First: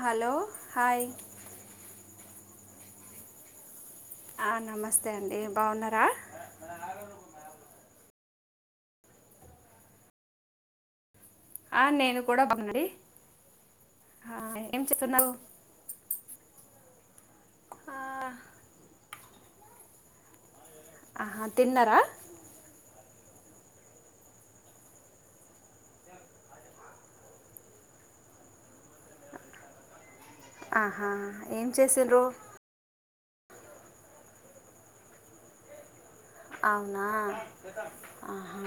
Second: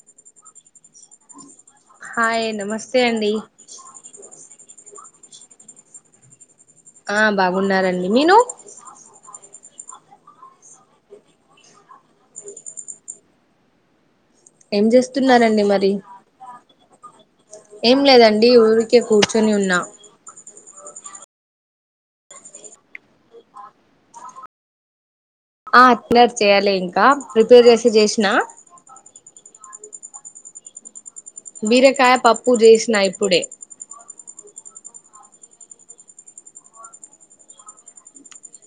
Hello! Hi hi నమస్తే అండి. నమస్తే అండి బాగున్నారా? ఆ బాగున్నారండి మీరూ ఆ నేను కూడా బాగున్నానండీ. ఏం చేస్తున్నారండి మరి? ఆ, ఏం లేదండి ఊరికే కూర్చొని ఉన్నా. ఆహా! తిన్నరా? ఆ అట్ల చెయ్యాలి ఇంకా ప్రిపేర్ అయితే చేసినా ఆహా! ఏం బీరకాయ చేసిండ్రు పప్పు చేసినా ఇప్పుడే. అవునా ఆహా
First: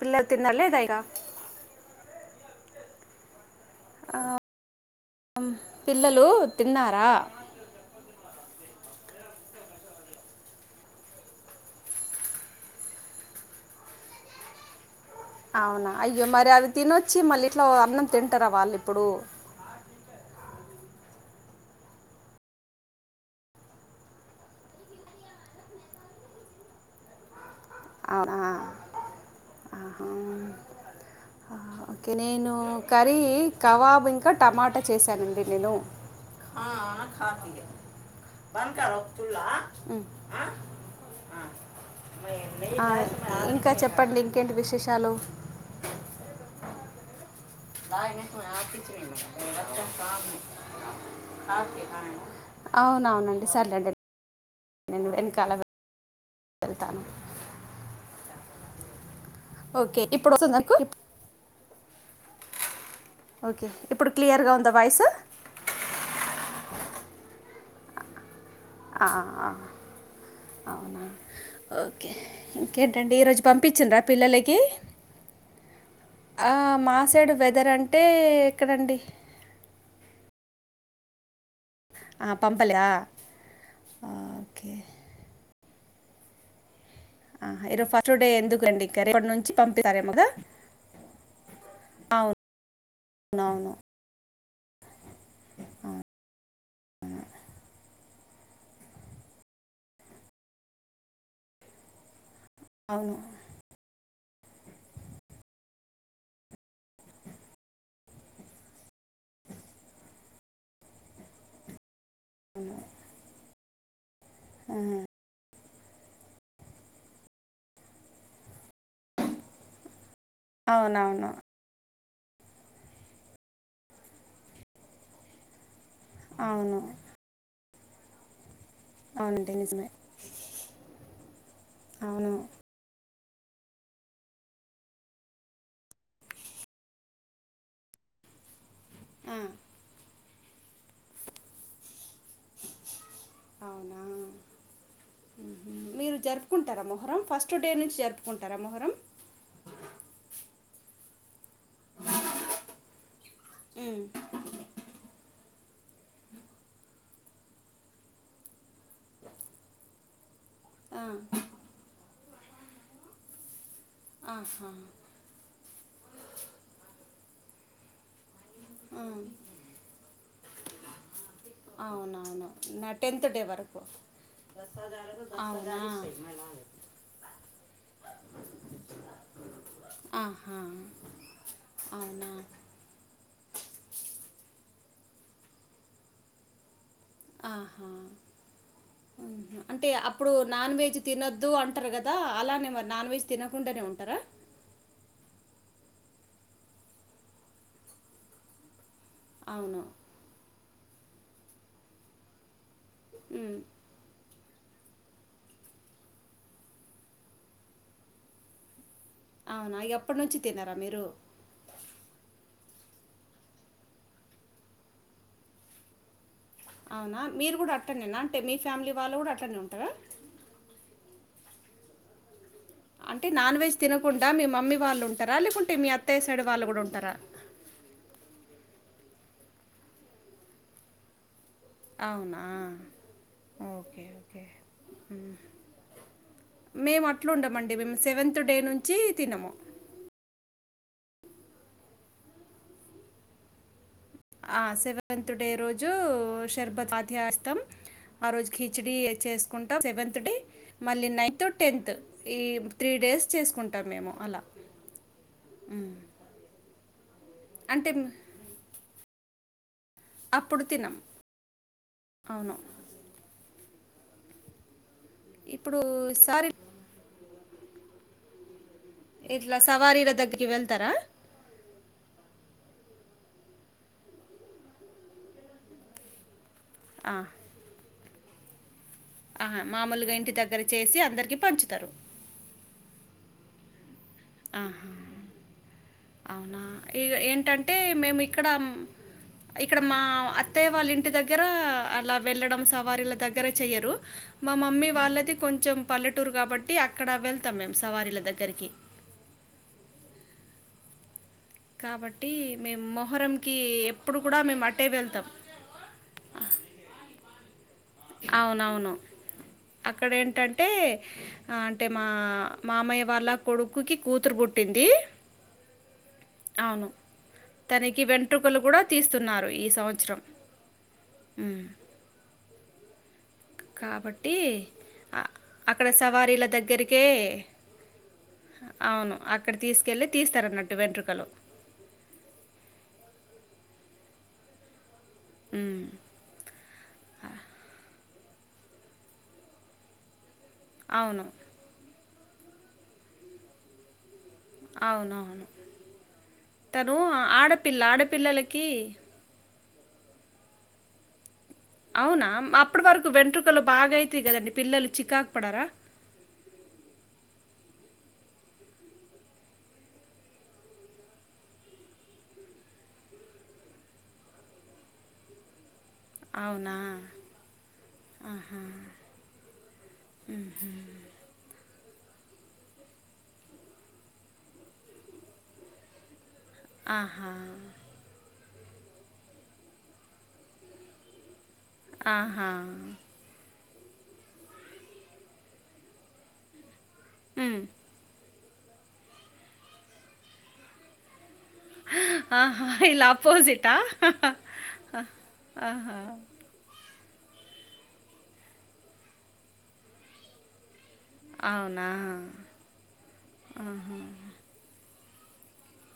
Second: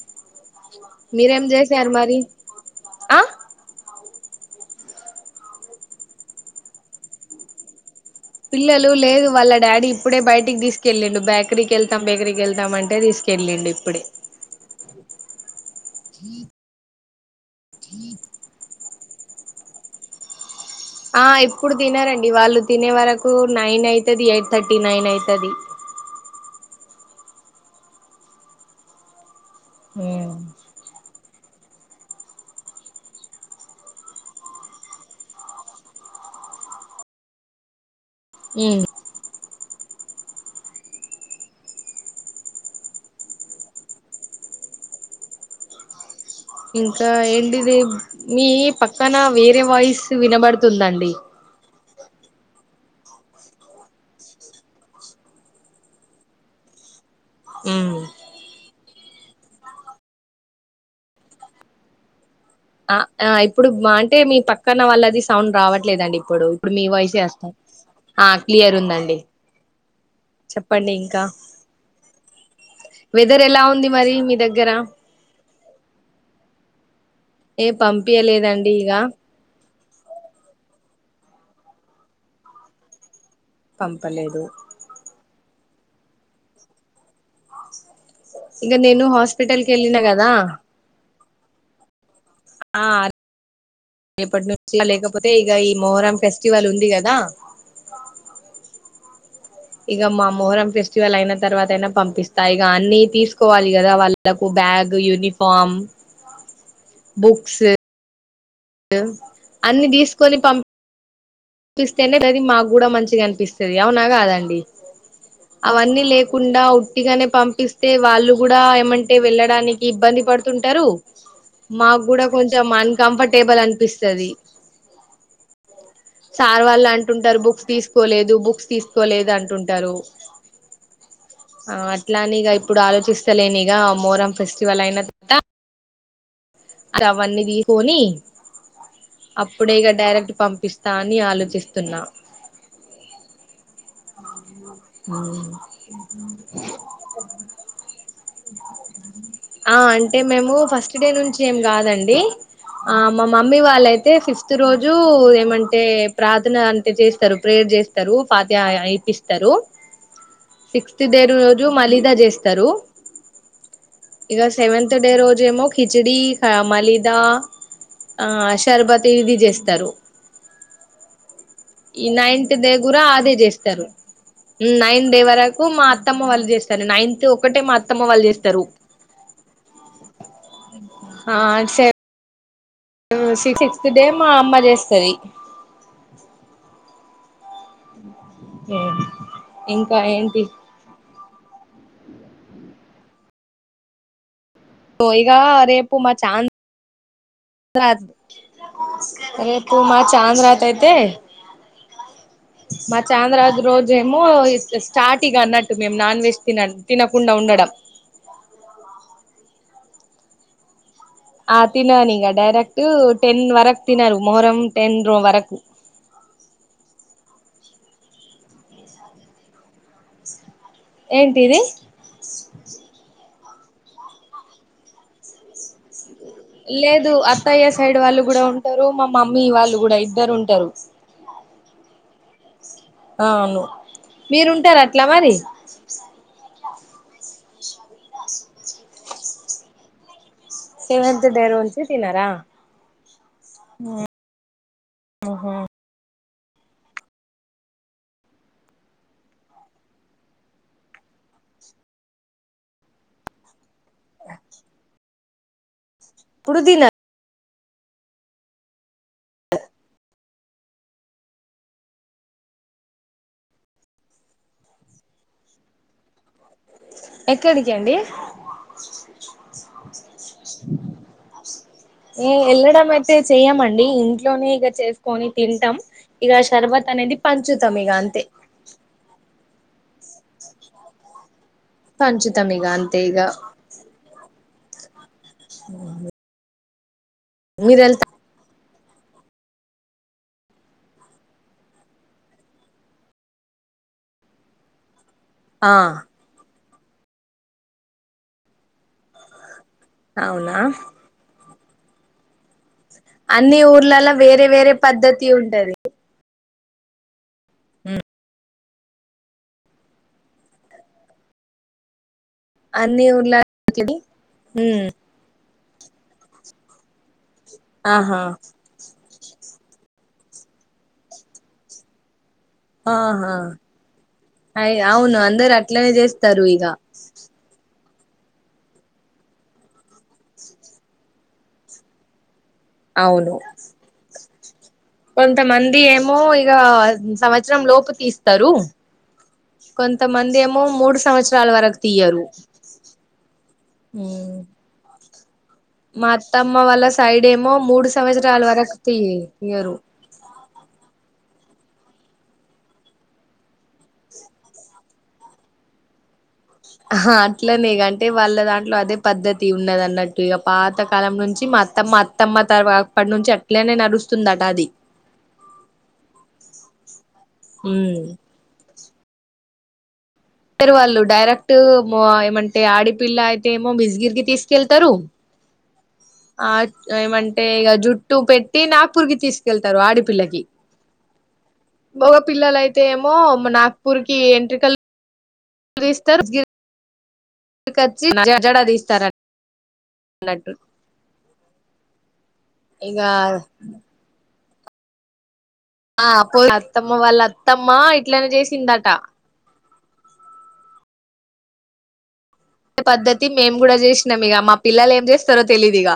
పిల్లలు తిన్నారా లేదా ఇక మీరేం చేసారు మరి ఆ పిల్లలు తిన్నారా? పిల్లలు లేదు వాళ్ళ డాడీ ఇప్పుడే బయటికి తీసుకెళ్ళిండు బేకరీకి వెళ్తాం బేకరీకి వెళ్తాం అంటే తీసుకె ళ్ళిండు ఇప్పుడే అవునా అవునా అయ్యో మరి అది తినొచ్చి మళ్ళీ ఇట్లా అన్నం తింటారా వాళ్ళు ఇప్పుడు. ఆ ఇప్పుడు తినరండి వాళ్ళు తినే వరకు నైన్ అవుతాది ఎయిట్ థర్టీ నైన్ అయితాది. [inaudible] అవునా మ్ ఆహా. ఆ, నేను కర్రీ కవాబ్ ఇంకా టమాటా చేశానండి నేను ఆ కాాపి ఉమ్ బకా రక్తుూలా [unintelligible] ఉ హ ఇంకా చెప్పండి ఇంకేంటి విశేషాలు. ఇంకా ఏంటి ఇది మీ పక్కన వేరే వాయిస్ వినబడుతుందండి. అవునవునండి సర్లేండి నేను వెనకాల వెళ్తా వెళ్తాను ఓకే ఇప్పుడువస్తుదా నీకు ఆ ఇప్పుడు అంటే మీ క్లియర్గా ఉందా పక్కన వాయిస్ వాళ్ళది సౌండ్ రావట్లేదండి ఇప్పుడు ఇప్పుడు మీ వైస్ ఏ వస్తానంది ఆ క్లియర్ ఆ ఉందండి ఆ చెప్పండి అవునా ఇంకా ఓకే ఇంకేంటండి ఈరోజు వెదర్ ఎలా ఉంది పంపించండరా మరి మీ పిల్లలకి దగ్గర ఆ మా సైడ్ ఏ వెదర్ అంటే పంపియలేదండి ఇగ ఎక్కడండి ఆ పంపలే పంపలేదు ఆ ఇరో ఫస్ట్డే ఇక ఎందుకులెండి ఇంకా నేను రేపటి నుంచి హాస్పిటల్ కి వెళ్ళిన పంపుతరేమోకదా కదా అవును ఆ రేపటి నుంచి లేకపోతే ఇక ఈ మొహ్రాం ఫెస్టివల్ ఉంది కదా ఇక మా మొహరం ఫెస్టివల్ అయిన తర్వాత అయినా పంపిస్తాయి ఇక అన్ని అవును తీసుకోవాలి కదా వాళ్ళు ళ్లకు బ్యాగ్ యూనిఫార్మ్ బుక్స్ అన్ని తీసుకొని పంపి పపిస్తేనే అది మాకు కూడా మంచిగా అనిపిస్తుంది అవునా కాదండి ఉమ్, అవన్నీ లేకుండా ఉట్టిగానే పంపిస్తే వాళ్ళు కూడా ఏమంటే వెళ్ళడానికి ఇబ్బంది పడుతుంటారు అవునవును మా కూడా కొంచెం అన్కంఫర్టబుల్ అనిపిస్తాది సార్ అవును వాళ్ళు అంటుంటారు బుక్స్ తీసుకోలేదు బుక్స్ తీసుకోలేదు అవునండి నిజమే అంటుంటారు అవును అట్లానే ఇప్పుడు ఆలోచిస్త లేనిగా మొహరం ఫెస్టివల్ అయినాతా అవన్నీ తీకొని ఆ, అప్పుడే ఇక డైరెక్ట్ పంపిస్తా అని ఆలోచిస్తున్నా అవునా మీరు జరుపుకుంటారా మొహరం ఫస్ట్ డే నుంచి జరుపుకుంటారా మొహరం ఆ అంటే మేము ఫస్ట్ డే నుంచి ఏం కాదండి ఆ మా మమ్మీ మ్మ్. వాళ్ళయితే ఫిఫ్త్ రోజు ఏమంటే ప్రార్థన అంటే చేసి స్తారు ప్రేయర్ చేస్తారు పాత్యయ ఇయిపిస్తారు సిక్స్త్ ఆ. డేడ్ రోజు మలీదా చేస్తారు ఇక ఆహా. సెవెంత్ డే రోజేమో కిచిడి మలీదా ఆ షర్బత్ ఉమ్. ఇది చేస్తారు ఈ అవునవును నైన్త్ డే నా కూడా టెన్త్ అదే డే వరకు చేస్తారు నైన్త్ వరకు అవునా మా అత్తమ్మ వాళ్ళు చేస్తారు నైన్త్ ఒకటే మా అత్తమ్మ వాళ్ళు చేస్తారు ఆహా ఆ సె అవునా సిక్స్త్ డే మా అమ్మ చేస్తది ఆహా అంటే ఇంకా అప్పుడు ఏంటి నాన్ వెజ్ తినొద్దు అంటారు కదా అలానే మ నాన్ వెజ్ తినకుండానే ఉంటారా సో ఇగా రేపు మా చాంద్ర రేపు అవును మా చాంద్రాకి అయితే మా చాంద్రాజ ఉమ్. రోజేమో స్ట స్టార్టింగ్ అన్నట్టు మేము నాన్ వెజ్ తిన తినకుండా ఉండడం అవునా ఇగ అప్పటి నుంచి తినారా మీరు. ఆ తినాలి ఇగా, డైరెక్ట్ టెన్ వరక్ తినారు మొహరం టెన్ రో వరకు. [inaudible] అవునా, మీరు గుడా అట్లనేనా, అంటే మీ ఫ్యామిలీ వాళ్ళు గుడా అట్లానే ఉంటారా. ఏంటిది. అంటే నాన్ వెజ్ తినకుండా మీ మమ్మీ వాళ్ళు ఉంటారా, లేకుంటే మీ అత్ లేదు అత్తయ్య సైడ్ వాళ్ళు గుడా ఉన్ టారు, మా మమ్మీ వాళ్ళు గుడా ఇద్దరు ఉంటారు. అవునా. అవును, ఓకే ఓకే మీరుంటారా అట్లా మరి. మేము అట్లుండమండి, మేము సెవెంత్ డే నుంచి తినం. సెవెంత్ డే నుంచి తినారా. ఆ సెవెంత్ డే రోజు షర్బత్ అధ్యస్థం. ఆ రోజు కిచిడీ ఏ చేసుకుంటాం సెవెంత్ డే. మళ్ళీ నైన్త్, టెన్త్ ఈ త్రీ డేస్ చేసుకుంటాం మేము అలా. ఉమ్ పుదీన. అంతే మా అప్పుడు తినం, అవును. ఇప్పుడు సారి ఎక్కడికి అండి. ఇట్లా సవారీల దగ్గరికి వెళ్తారా. అంటే చేయమండి ఇంట్లోనే ఇగా చేసుకొని తింటాం. ఇగా ష్ తర్వాత ఆ, అనేది పంచుతం ఇగా అంతే. ఆ మామూలుగా ఇంటి దగ్గర చేసి అందరికి పంచు, పంచుతం ఇగా అంతే ఇగా. ఆహా ఉమ్ ఇగా ఏంటంటే మేము ఇక్కడం ఇక్కడ మా అత్తయ్య వాళ్ళ ఇంటి దగ్గర, అలా వెళ్ళడం సవారీల దగ్గర చెయ్యరు. మా మా మమ్మీ వాళ్ళది ఆ కొంచెం పల్లెటూరు కాబట్టి, అక్కడ వెళ్తాం మేము సవారీల దగ్గరికి. అవునా. కాబట్టి మేము మొహరంకి అన్ని ఊర్లలో ఎప్పుడు కూడా వేరే మేము వేరే అటే వెళ్తాం. పద్ధతి ఉంటది అవునవును, అక్కడ ఏంటంటే అంటే మా ఆ మామయ్య అన్ని వాళ్ళ ఊర్ల కొడుకుకి కూతురు ఉమ్ పుట్టింది, అవును. తనకి ఆహా వెంట్రుకలు గుడా తీస్తున్నారు ఈ సంవత్సరం. ఉమ్ ఆహా కాబట్టి, అయి అవును అందరు అక్కడ అట్లనే చేస్తారు సవారీల ఇక దగ్గరికే అవును, అక్కడ తీసుకెళ్ళి తీస్తారన్నట్టు వెంట్రుకలు. అవును. కొంతమంది ఉమ్, ఏమో ఇగా, సంవత్సరం లోపు తీస్ స్తారు. కొంతమంది ఏమో మూడు అవును సంవత్సరాల వరకు తీయరు. ఉమ్ అవునవును మా అత్తమ్మ వాళ్ళ సైడ్ ఏమో ఆడపిల్ల మూడు సంవత్సరాల ఆడపిల్లలకి వరకు తీయ్ తియరు అవునా అప్పటి వరకు వెంట్రుకలు బాగాయితాయి కదండి పిల్లలు చికాకు పడరా అట్లనే అంటే వాళ్ళ దాంట్లో అదే పద్దతి ఉన్నది అన్నట్టు ఇక పాతకాలం నుంచి అత్తమ్మ అత్తమ్మ తర్వా అప్పటి నుంచి అట్లేనే నడుస్తుందట అది అవునా మ్ ఆహా టరు వాళ్ళు డైరెక్ట్ మో ఏమంటే ఆడిపిల్ల అయితే ఏమో బిజగిరికి తీసుకెళ్తారు. ఆ ఆహా ఏమంటే ఇగ జుట్టు పెట్ తే నాగ్పూర్ కి తీసుకెళ్తారు ఆడపిల్లకి మోగ ఆహా పిల్లల అయితే ఏమో నాక్ పూరికి ఎంట్రీకాలు తీస్తారు. గిర్ ఉమ్. ఈడు కొచ్చి [inaudible] జడా తీస్తార అన్నట్టు ఆహా! ఈల్ ఇగ అపోజీటా ఆ అత్తమ్మ వాళ్ళ అత్తమ్మ ఇట్లనే చేసిందట అవునా పద్ద్తి మేం ఆ. కూడా చేసినాం ఇక మా పిల్లలు ఏం చేస్తారో తెలిదు ఇగ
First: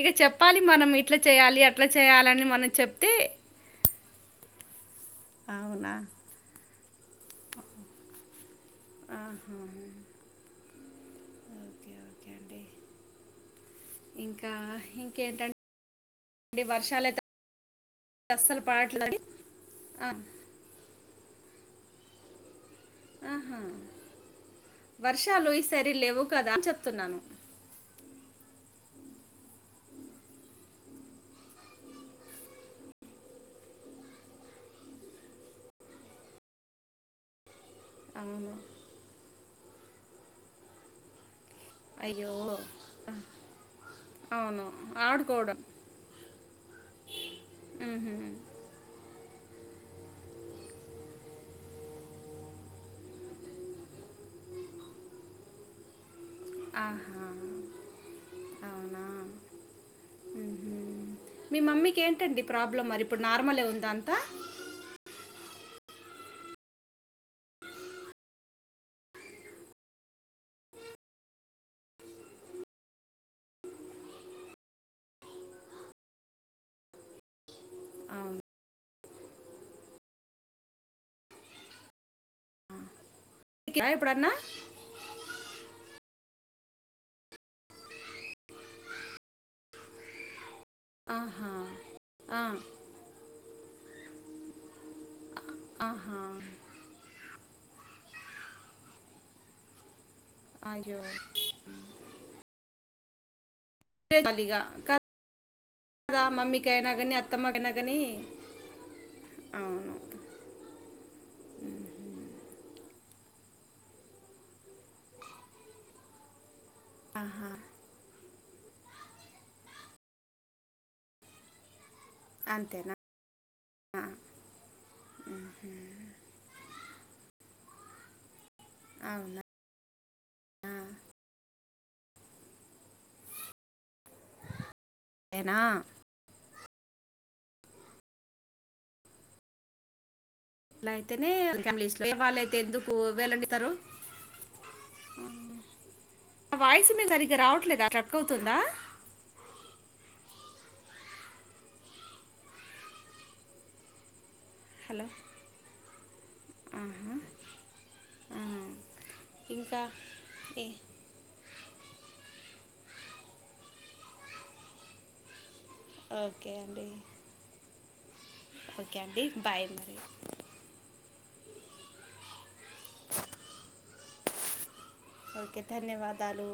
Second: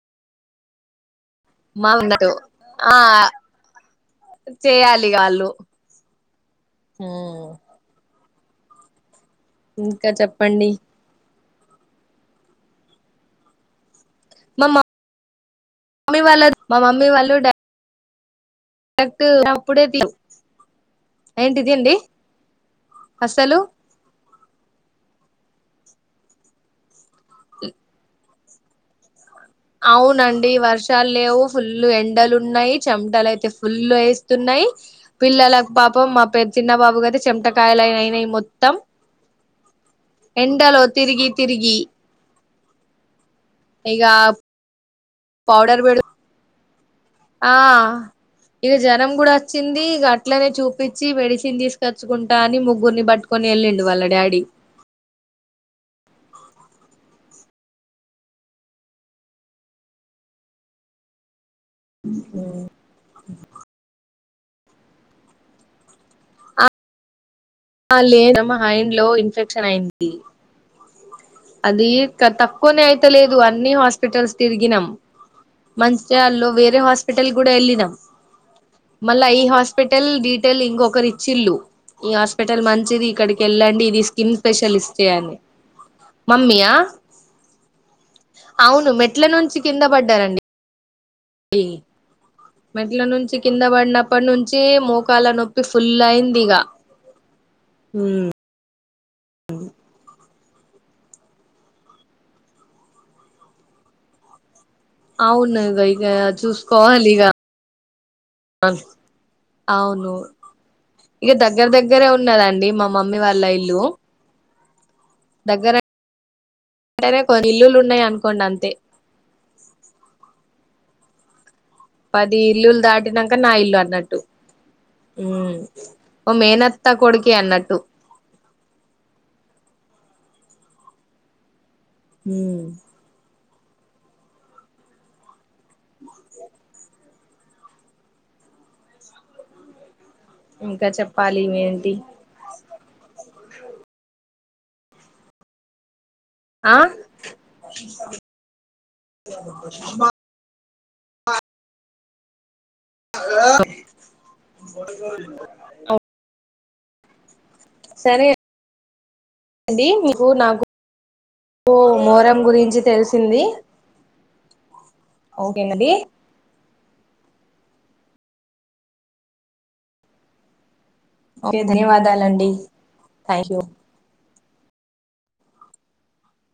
ఇగా చెప్పాలి మనం ఇప్ ట్లా చేయాల అట్లా మా ఉన్నట్టు చేయని మనం ఆ చెప్పితే చేయాలి ఇగ ఆళ్ళు ఆ ఇంకా చెప్పండి. ఓకే ఓకే అండి ఇంకా మా మమ్మీ వాళ్ళ ఇంకేంటంటే వర్షాలైతే అస్సలు పడట్లేదండి కరెక్ట్ అప్పుడే ఆ, [inaudible] ఏంటిది అండి అసలు ఆహా వర్షాలు ఈ సారి లేవ్వు కదా అని చెప్తున్నాను. ఉ అవునండి వర్షాలు లేవు ఫుల్ ఎండలు ఉన్నాయి చెమటలు అయితే ఫుల్ వేస్తున్నా యి పిల్లల పాపం మా పేరు చిన్న బాబు గదా చెమట కాయలనైనా అవును మొత్తం ఎండలో తిరిగి తిరిగి అయ్యో ఇక అవును ఆడుకోవడం పౌడర్ పెడు ఆ మ్హూ. ఇగా జరం కూడా వచ్చింది గట్లనే చూపించి మెడిసిన్ తీసుకొచ్చుకుంటా అని ముగ్గురిని బట్టుకొని వెళ్ళిండు వాళ్ళ డాడీ ఆహా! అవునా ఉహుం మీ మమ్మీకి ఏంటండి ప్రాబ్లం మరి ఇప్పుడు నార్మలే ఉందా అంతా అలే తమ హైండ్ లో ఇన్ఫెక్షన్ అయింది. అది తక్కువనే అయితలేదు అన్ని హాస్పిటల్స్ తిరిగినాం. మంచిర్యాలలో వేరే హాస్పిటల్ కూడా వెళ్ళినాం. అవును మళ్ళా ఈ హాస్పిటల్ డీటెల్ ఇంకొకరిచ్చిళ్ళు ఈ హాస్పిటల్ మంచిది ఇక్కడికి వెళ్ళండి ఎక్కారా ఇది ఎప్పుడన్నా స్కిన్ స్పెషలిస్టే అని మమ్మియా అవును మెట్ల నుంచి కింద పడ్డారండి ఆహా ఆ, మెట్ల నుంచి కింద పడినప్పటి నుంచి మోకాల నొ ఫుల్ ఆహా అయింది ఇగ ఉమ్ ఉమ్ అయ్యో ప్పలిగా అవును ఇగ ఇగ చూసుకోవలి కానీ ఇగ అత్తమ్మకైనా కానీ అవును ఇగ దగ్గర దగ్గరే ఉన్నదండి మ మమ్మీ వాళ్ళ ఇల్లు దగ్గరే రే కొన్ని ఇల్లులు ఉన్నాయన్ కొండంతె పది ఇల్లులు అంతేనా దాటినంక నా ఇల్లు అన్నట్టు ఓ మేనత్ త్త కొడుకే అన్నట్టు అవునా అ మ్ అనా ఇంకా అట్లా అయితేనే చెప్పాలి ఏంటి వేరే వాళ్ళయితే ఎందుకు విళ్ళని తరు న ఆ వాయిసు మీ సరిగ్గా రావట్లేదా స్ట్రక్ అవుతుందా హలో ఆహా సరే ఇంకా అండి మీకు నాకు ఏ కు మోరం గురించి తెలిసింది ఓ కే మరి డి ఓకే అండి బాయ్ ఓకే ధన్యవాదాలు అండి థ్యాంక్ యూ ఓకే ధన్యవాదాలు